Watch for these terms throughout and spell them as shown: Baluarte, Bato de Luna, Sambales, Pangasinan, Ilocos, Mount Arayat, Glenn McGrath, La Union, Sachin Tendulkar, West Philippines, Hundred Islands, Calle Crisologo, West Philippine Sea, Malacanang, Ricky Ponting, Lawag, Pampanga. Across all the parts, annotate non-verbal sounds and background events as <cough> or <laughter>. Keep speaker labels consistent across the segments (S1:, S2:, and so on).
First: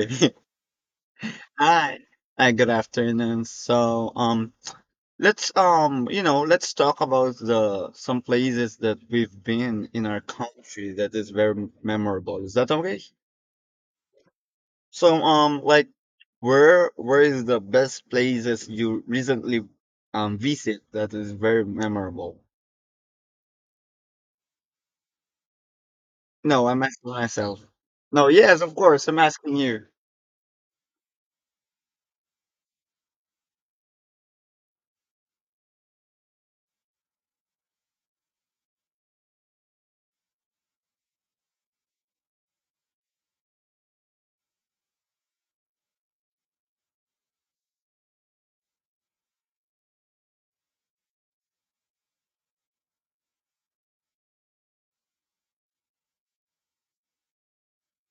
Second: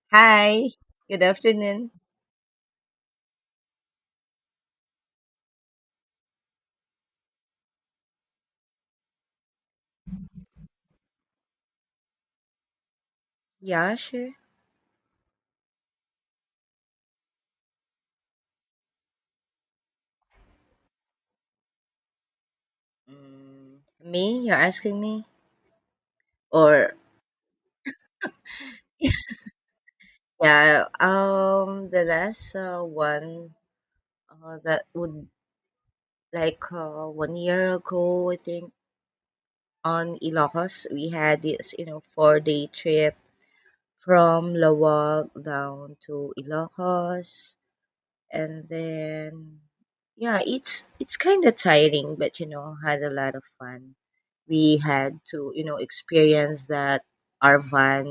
S1: <laughs>
S2: Hi, good afternoon.
S1: Hi. Hi, good afternoon. Let's talk about the some places that we've been in our country that is very memorable. Is that okay?
S2: Yeah, sure.
S1: Like where is the best places you recently visit that is very memorable?
S2: Me, you're asking me?
S1: No, I'm
S2: Or
S1: asking myself. No, yes, of course, I'm asking you.
S2: yeah, the last one that would like 1 year ago, I think, on Ilocos. We had this 4 day trip from Lawag down to Ilocos, and then yeah, it's kind of tiring, but had a lot of fun. We had to experience that our van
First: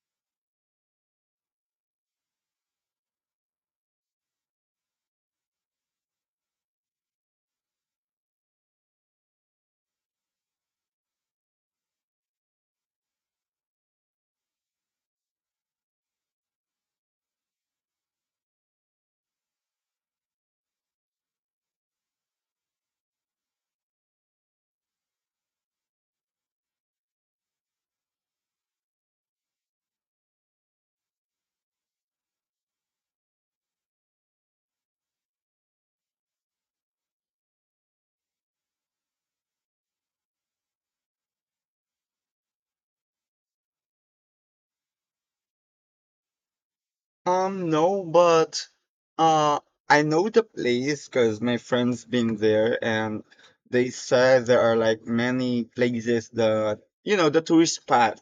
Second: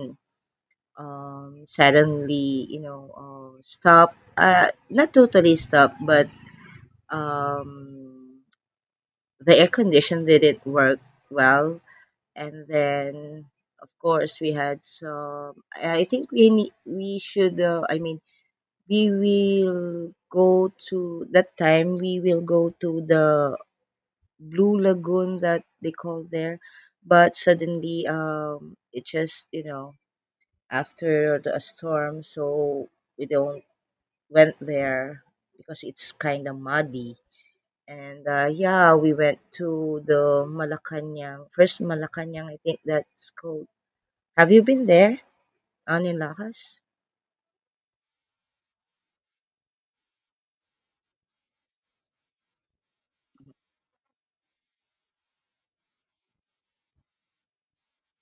S2: suddenly stop, not totally stopped, but um, the air condition didn't work well. And then of course we had some I think we need, we should, we will go to, that time we will go to the blue lagoon that they call there, but suddenly it just, after the storm, so we don't went there because it's kind of muddy. And yeah, we went to the Malacanang first. Malacanang, I think that's called. Have you been there on?
S1: No, but uh, I know the place because my friend's been there, and they said there are like many places that the tourist spot.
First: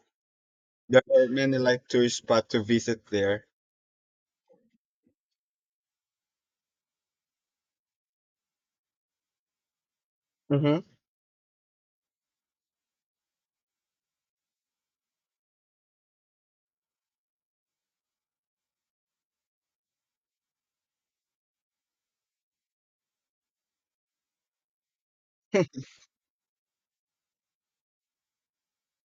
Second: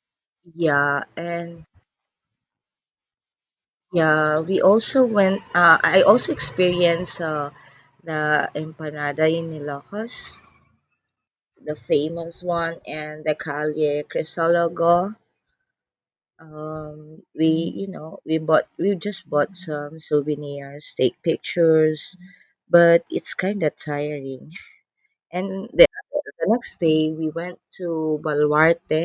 S1: There
S2: Yeah.
S1: are many
S2: And
S1: like tourist spot to visit there.
S2: yeah, we also went, I also experienced, the empanada in Ilocos,
S1: Mm-hmm.
S2: the famous one, and the Calle Crisologo. We we bought we just bought some souvenirs, take pictures, but it's kind of tiring. And the next day we went to Baluarte.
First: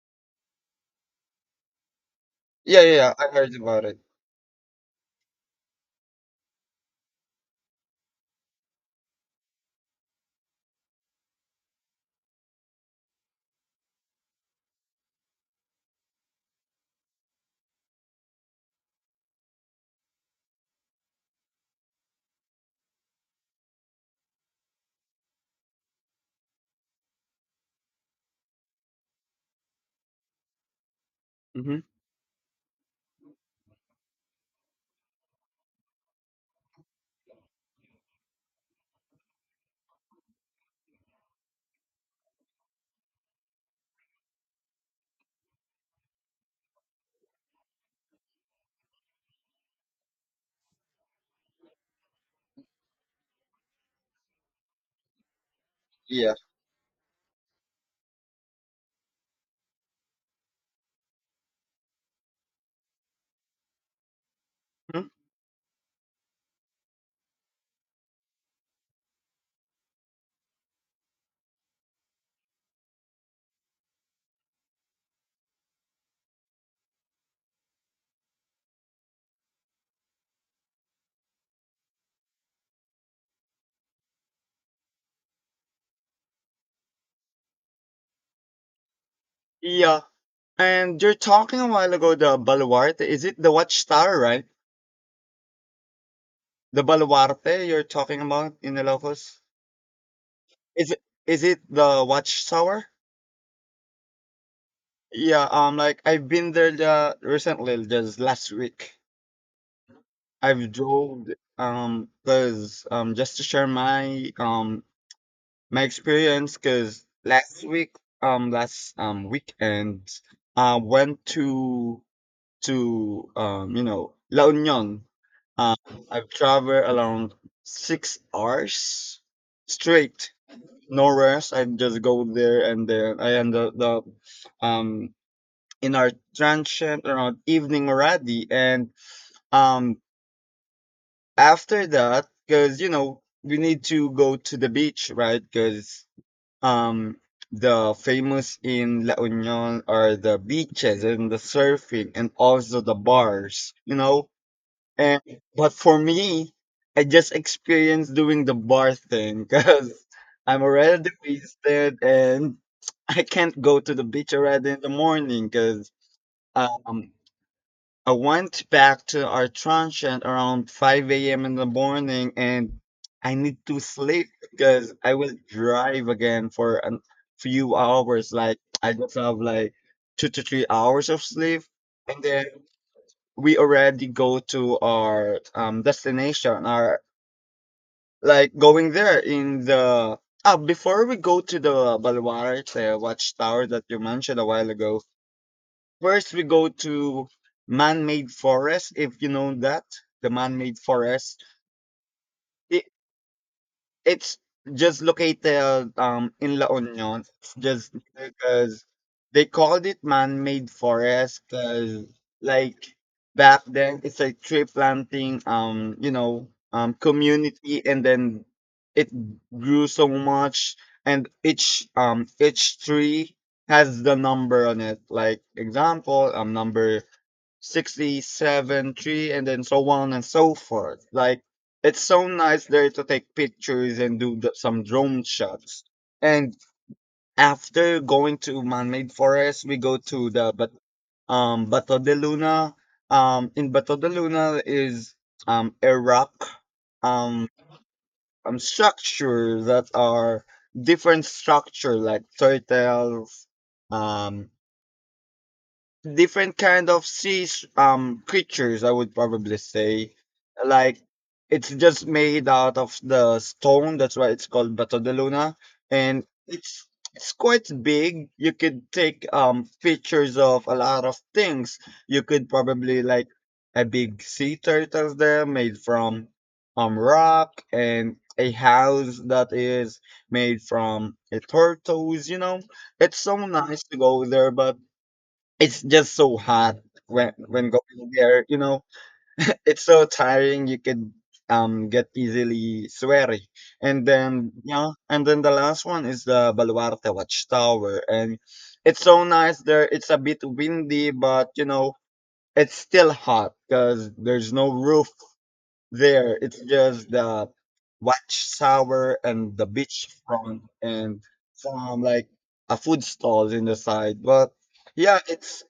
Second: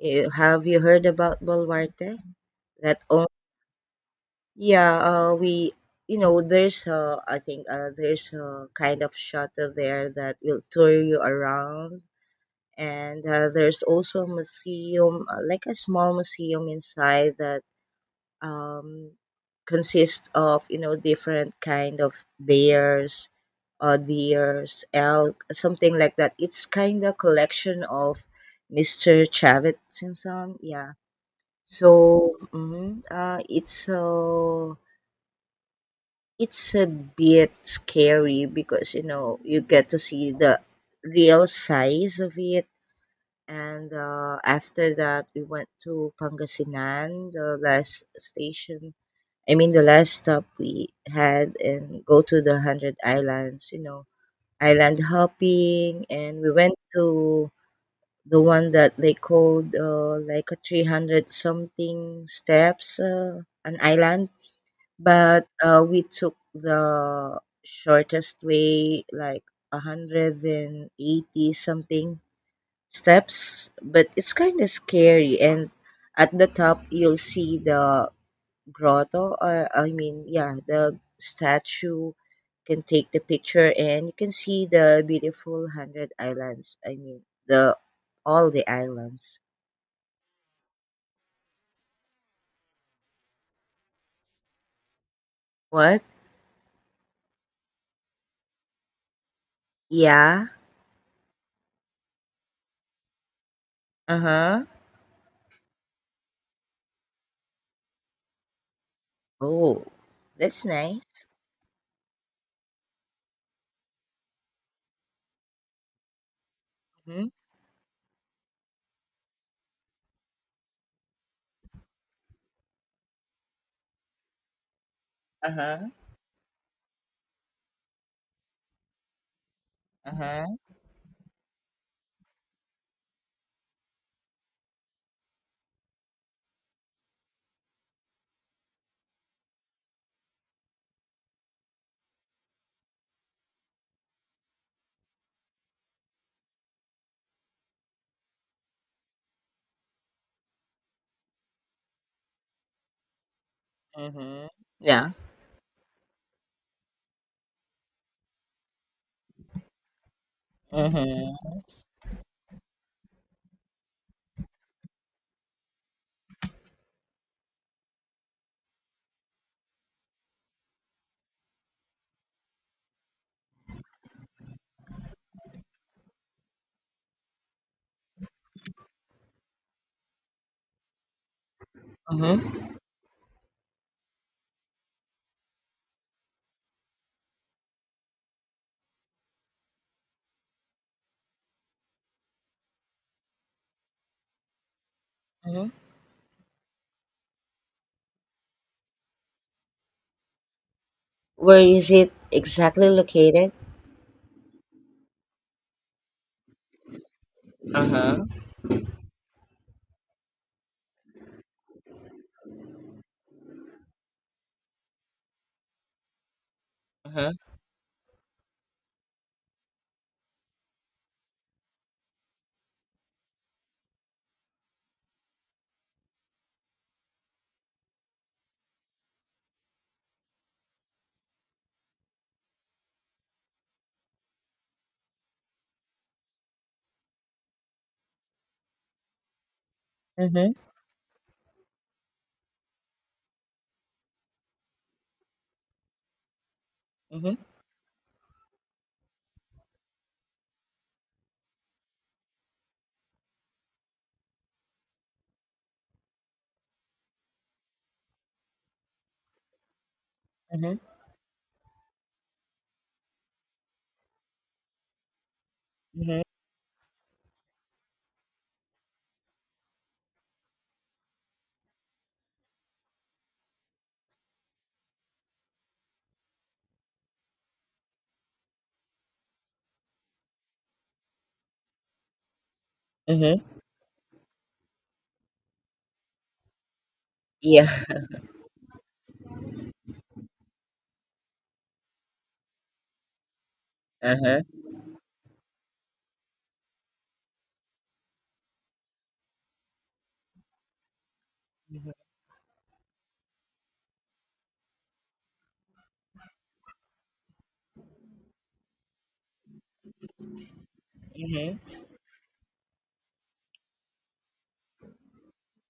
S2: Eh, have you heard about Baluarte?
S1: Yeah, yeah,
S2: That
S1: yeah,
S2: own,
S1: I heard about it.
S2: yeah. We, there's a, I think, there's a kind of shuttle there that will tour you around. And there's also a museum, like a small museum inside that um, consists of different kind of bears, deers, elk, something like that. It's kind of collection of Mr. and Chavitzson, yeah.
S1: Mm-hmm.
S2: So it's, it's a bit scary because you get to see the real size of it. And after that, we went to Pangasinan, the last station. I mean, the last stop we had, and go to the Hundred Islands. You know, island hopping,
S1: Yeah.
S2: and we went to the one that they called, like a 300 something steps, an island.
S1: Mhm.
S2: But we took the shortest way, like 180 something steps, but it's kind of scary. And at the top, you'll see the grotto. I mean, yeah, the statue, can take the picture, and you can see the beautiful hundred islands. I mean, the all the islands.
S1: Yeah. And you're talking a while ago the Baluarte. Is it the Watchtower, right?
S2: What?
S1: The Baluarte you're talking about in the Ilocos?
S2: Yeah.
S1: Is it is it the Watchtower?
S2: Uh huh.
S1: Yeah, like I've been there recently, just last week.
S2: Oh, that's
S1: I've
S2: nice.
S1: drove, cause just to share my my experience, cause
S2: Mm-hmm.
S1: last week, last weekend, I went to to La Union.
S2: Uh
S1: Um,
S2: huh.
S1: I've traveled around 6 hours
S2: Uh
S1: straight,
S2: huh.
S1: no rest. I just go there and then I end up um in our transient or our evening already. And um, after that, because you know we need to go to the beach, right? Because um, the famous in La Union are the beaches and the surfing and also the bars, you know.
S2: Mm-hmm. Yeah.
S1: And but for me, I just experienced doing the bar thing <laughs> because I'm already
S2: Mm-hmm.
S1: wasted and I can't go to the beach already in the morning because um I went back to our tranche at around 5 a.m. in the morning and I need to sleep because I will drive again for a few hours. Like I just have like 2 to 3 hours of sleep. And then
S2: Mm-hmm.
S1: we already go to our destination. Our like going there in the ah before we go to the Balwara, the watchtower that you mentioned a while ago,
S2: Mm-hmm.
S1: first, we go to man-made forest, if you know that, the man-made forest.
S2: Where is it
S1: It,
S2: exactly located?
S1: it's just located in La Union. It's
S2: Uh
S1: just
S2: huh.
S1: because they called it man-made forest because like back then it's a tree planting
S2: Uh huh.
S1: community, and then it grew so much, and each tree has the number on it. Like example, number 67 tree and then so on and so forth. Like it's so nice there to take pictures and do the, some drone shots, and after going to man-made forest we go to
S2: Mm-hmm.
S1: the bato de luna. In bato de luna is a rock,
S2: Mhm.
S1: um, structure that are different structure like turtles, um different kind of sea creatures I would probably say.
S2: Mhm.
S1: Like it's just made out of the stone, that's why it's called bato de luna,
S2: Mhm.
S1: and it's quite big. You could take pictures of a lot of things. You could probably like a big sea turtle there made from rock, and a house that is made from a tortoise, you know. It's so
S2: Mhm.
S1: nice to go there, but it's just so hot when
S2: Yeah.
S1: when going there, you know. <laughs> It's so tiring. You could get easily sweaty. And
S2: Uh-huh.
S1: then yeah, and then the last one is the Baluarte Watchtower, and it's so nice there. It's a bit windy, but you
S2: Mhm.
S1: know it's still hot because there's no roof there. It's just the watchtower and the beach front and
S2: Mhm.
S1: some like a food stalls in the side. But yeah, it's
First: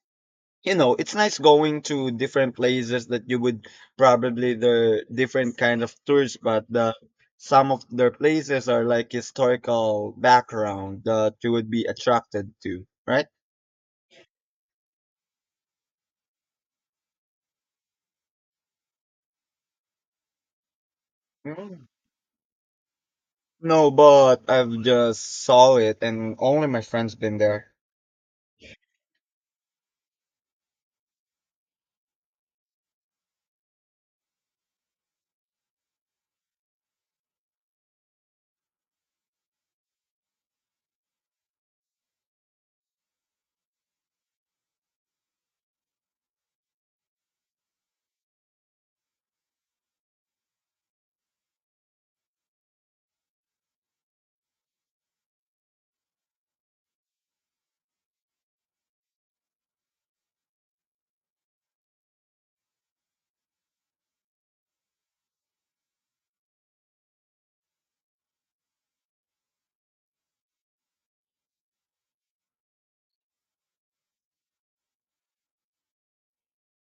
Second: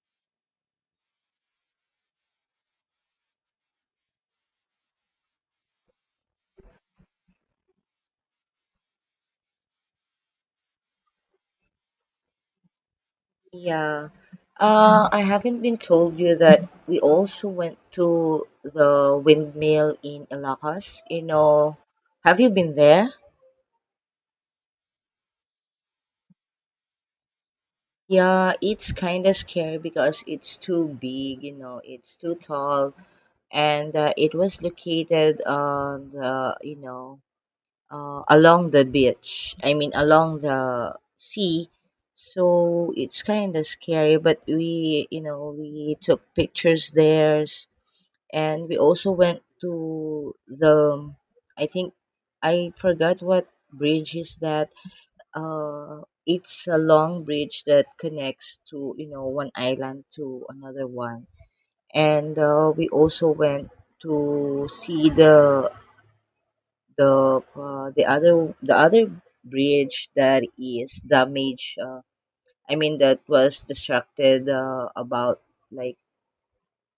S1: you know, it's nice going to different places that you would probably the different kind of tours, but the some of their places are like historical background that you would be attracted to, right?
S2: Yeah. I haven't been told you that we also went to the windmill in Ilocos. You know,
S1: Mm.
S2: have you been there?
S1: No, but I've just saw it, and only my friends been there.
S2: Yeah, it's kind of scary because it's too big, you know, it's too tall, and it was located on the, you know, along the beach. I mean, along the sea. So it's kind of scary, but we, you know, we took pictures there, and we also went to the. I think I forgot what bridge is that. It's a long bridge that connects to, you know, one island to another one. And we also went to see the other bridge that is damaged, I mean that was distracted, about, like,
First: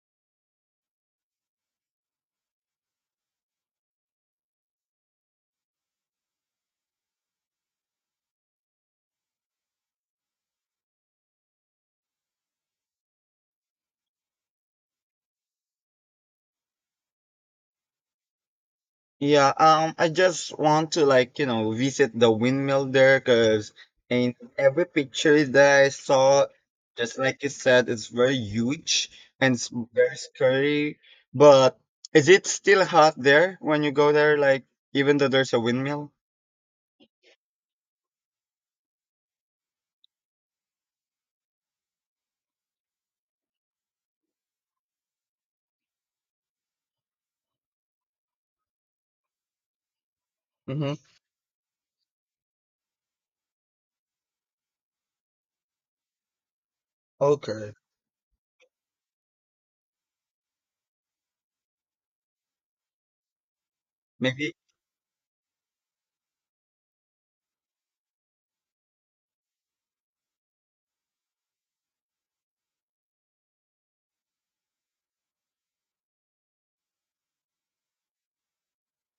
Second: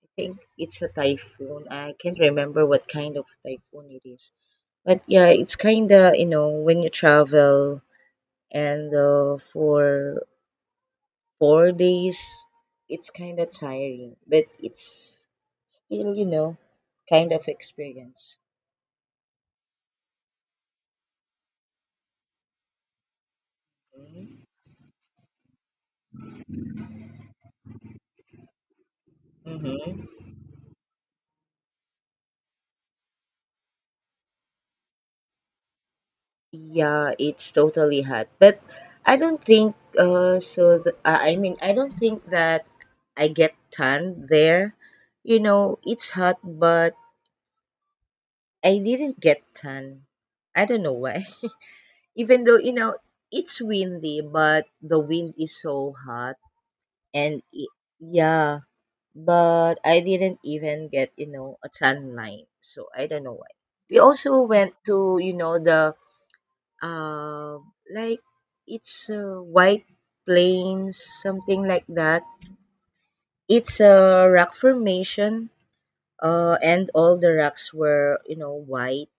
S2: I think it's a typhoon. I can't remember what kind of typhoon it is. But yeah, it's kind of, you know, when you travel, and for 4 days, it's kind of tiring, but it's still, you know, kind of experience.
S1: Yeah, I just want to like, you know, visit the windmill there because in
S2: Mm-hmm.
S1: every picture that I saw, just like you said, it's very huge and it's
S2: Mm-hmm.
S1: very scary. But is it still hot there when you go there? Like, even though there's a windmill?
S2: Yeah, it's totally hot. But I don't think I mean, I don't think that I get tan there. You know, it's hot, but I didn't get tan. I don't
S1: Mm-hmm.
S2: know why. <laughs> Even though, you know, it's windy, but the wind is so hot. And it,
S1: Okay.
S2: yeah, but I didn't even get, you know, a tan line. So I don't know why. We also
S1: Maybe.
S2: went to, you know, the uh, like, it's, White Plains, something like that. It's a rock formation, and all the rocks were, you know, white.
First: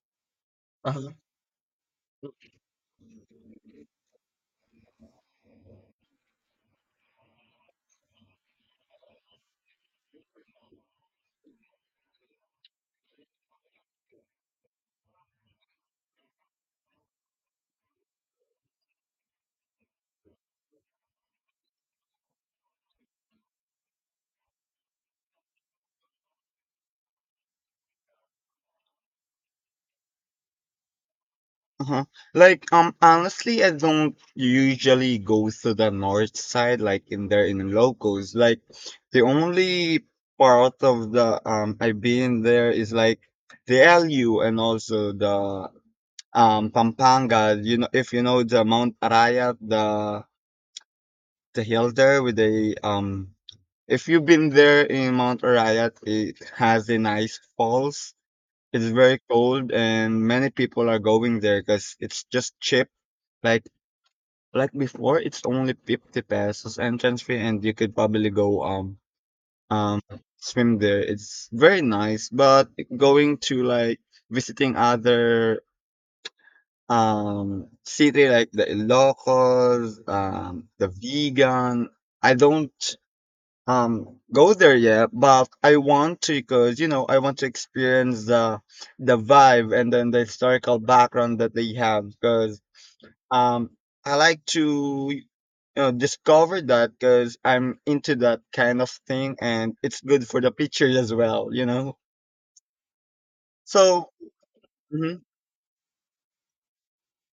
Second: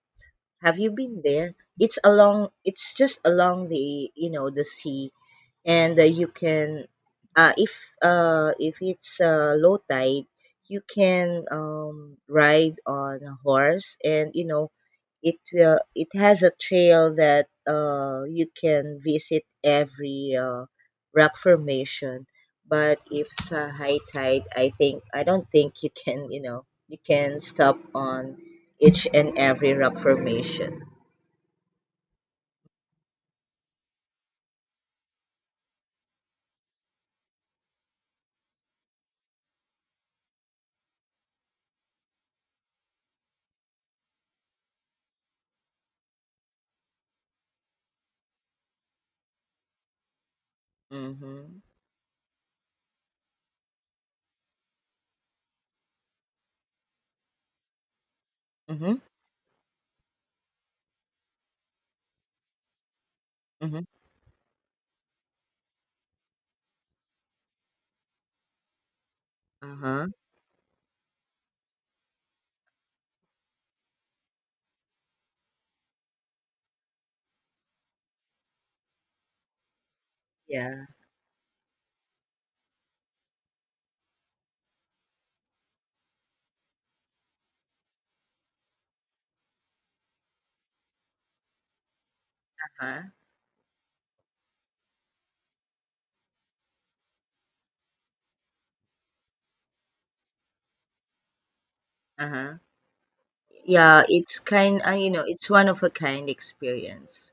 S2: Have you been there? It's along. It's just along the, you know, the sea. And you can, if it's low tide, you can ride on a horse. And you know, it has a trail that you can visit every rock formation. But if it's a high tide, I think, I don't think you can, you know, you can stop on each and every rock formation.
S1: Uh-huh. Like, honestly, I don't usually go to the north side, like in there in locals. Like, the only part of the I've been there is like the LU and also the Pampanga. You know, if you know the Mount Arayat,
S2: Mm-hmm.
S1: the hill there with the. If you've been there in Mount Arayat, it has a nice falls. It's
S2: Mm-hmm.
S1: very cold, and many people are going there because it's just cheap. Like
S2: Mm-hmm.
S1: like before, it's only 50 pesos entrance fee, and you could probably go um
S2: Uh-huh.
S1: swim there. It's very nice, but going to like visiting other city like the Ilocos,
S2: Yeah.
S1: the Vegan, I don't go there yet, but I want to because you know I want to experience the vibe and then the historical background that they have, because
S2: Uh-huh.
S1: um I like to discovered that because I'm into that kind of thing and it's good for the pictures as well, you know?
S2: Uh-huh. Yeah,
S1: So,
S2: it's kind, you know,
S1: mhm,
S2: it's one of a kind experience.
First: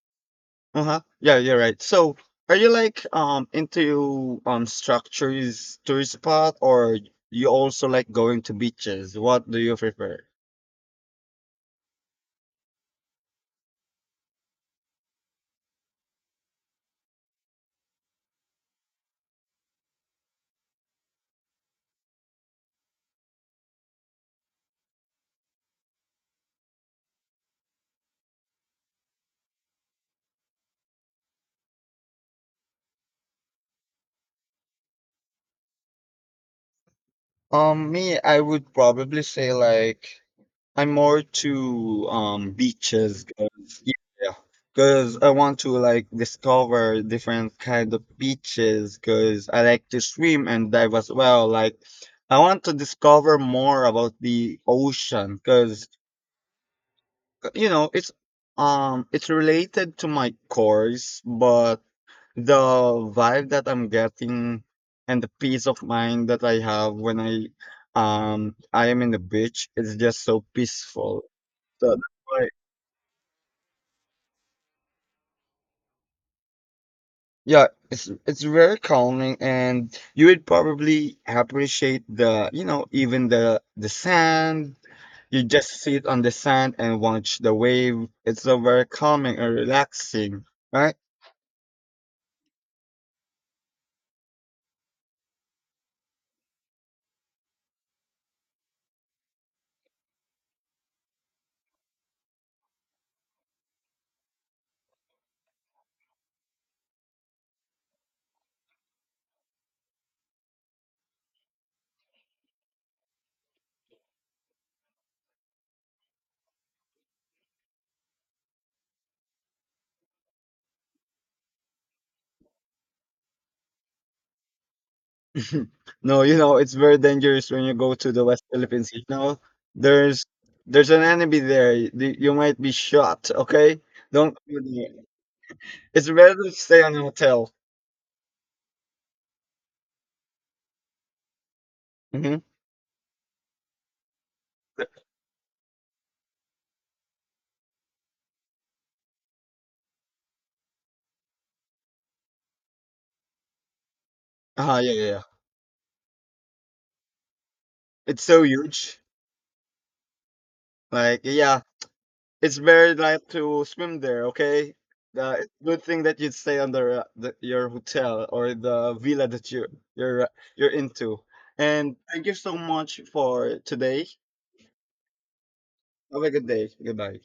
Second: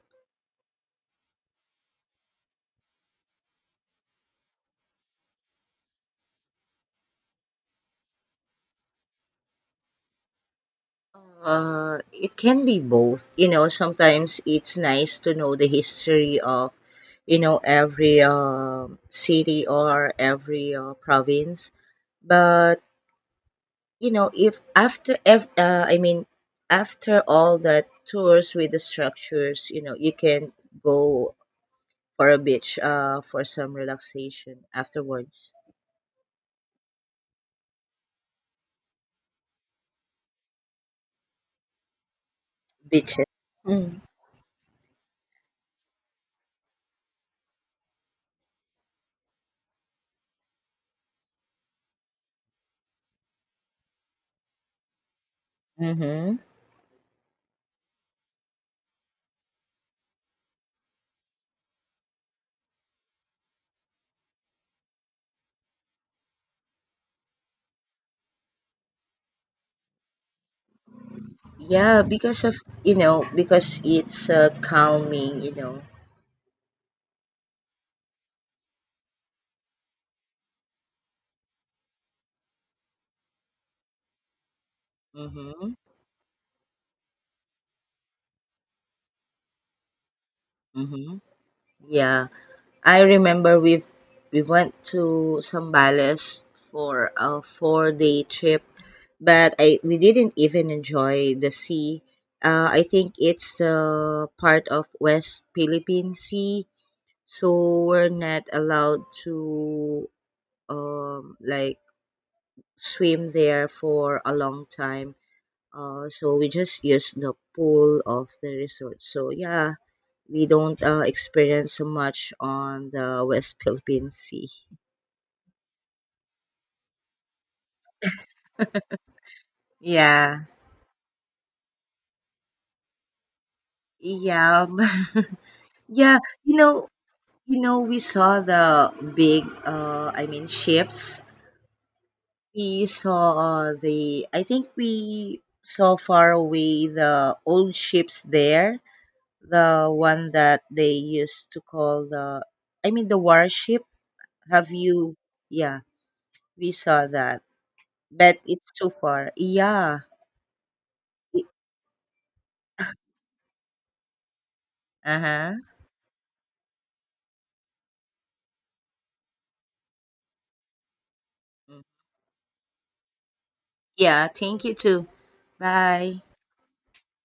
S1: uh-huh. Yeah, you're right. So, are you like into structures tourist spot or you also like going to beaches? What do you prefer?
S2: It can be both. You know, sometimes it's nice to know the history of, you know, every city or every province. But, you know, if after, I mean, after all that tours with the structures, you know, you can go for a beach for some relaxation afterwards.
S1: Me, I would probably say like I'm more to beaches
S2: Beaches.
S1: because yeah, because I want to like discover different kind of beaches because I like to swim and dive as well. Like I want to discover more about the ocean, because
S2: Mm-hmm.
S1: you know it's it's related to my course, but the vibe that I'm getting and the peace of mind that I have when I am in the beach is just so peaceful. So
S2: Yeah, because of, you know, because it's calming, you know.
S1: yeah, it's very calming, and you would probably appreciate the, you know, even the sand. You just
S2: Mhm.
S1: sit on the sand and watch the wave. It's so very calming and relaxing, right?
S2: Mhm. Yeah, I remember we went to Sambales for a 4 day trip, but I we didn't even enjoy the sea. I think it's the part of West Philippine Sea, so we're not allowed to like swim there for a long time. So we just use the pool of the resort. So yeah, we don't, experience so much on the West Philippine Sea.
S1: <laughs> No, you know, it's very dangerous when you go to the West Philippines. You know, there's
S2: Yeah,
S1: there's an enemy there. You might be shot, okay? Don't go
S2: yeah,
S1: there.
S2: <laughs>
S1: It's
S2: yeah.
S1: better to
S2: You
S1: stay
S2: know,
S1: on a hotel.
S2: you know, we saw the big. I mean, ships.
S1: Mm-hmm.
S2: We saw, the. I think we saw far away the old ships there. The one that they used to call the. I mean, the warship. Have
S1: Yeah, yeah,
S2: you?
S1: yeah.
S2: Yeah, we saw that.
S1: It's
S2: But
S1: so
S2: it's too
S1: huge.
S2: far. Yeah.
S1: Like, yeah. It's very nice to swim there. Okay,
S2: Uh
S1: it's
S2: huh.
S1: good thing that you'd stay under the, your hotel or the villa that you're uh, you're into. And thank you so much for today.
S2: Yeah. Thank you too. Bye.
S1: Have a good day. Goodbye.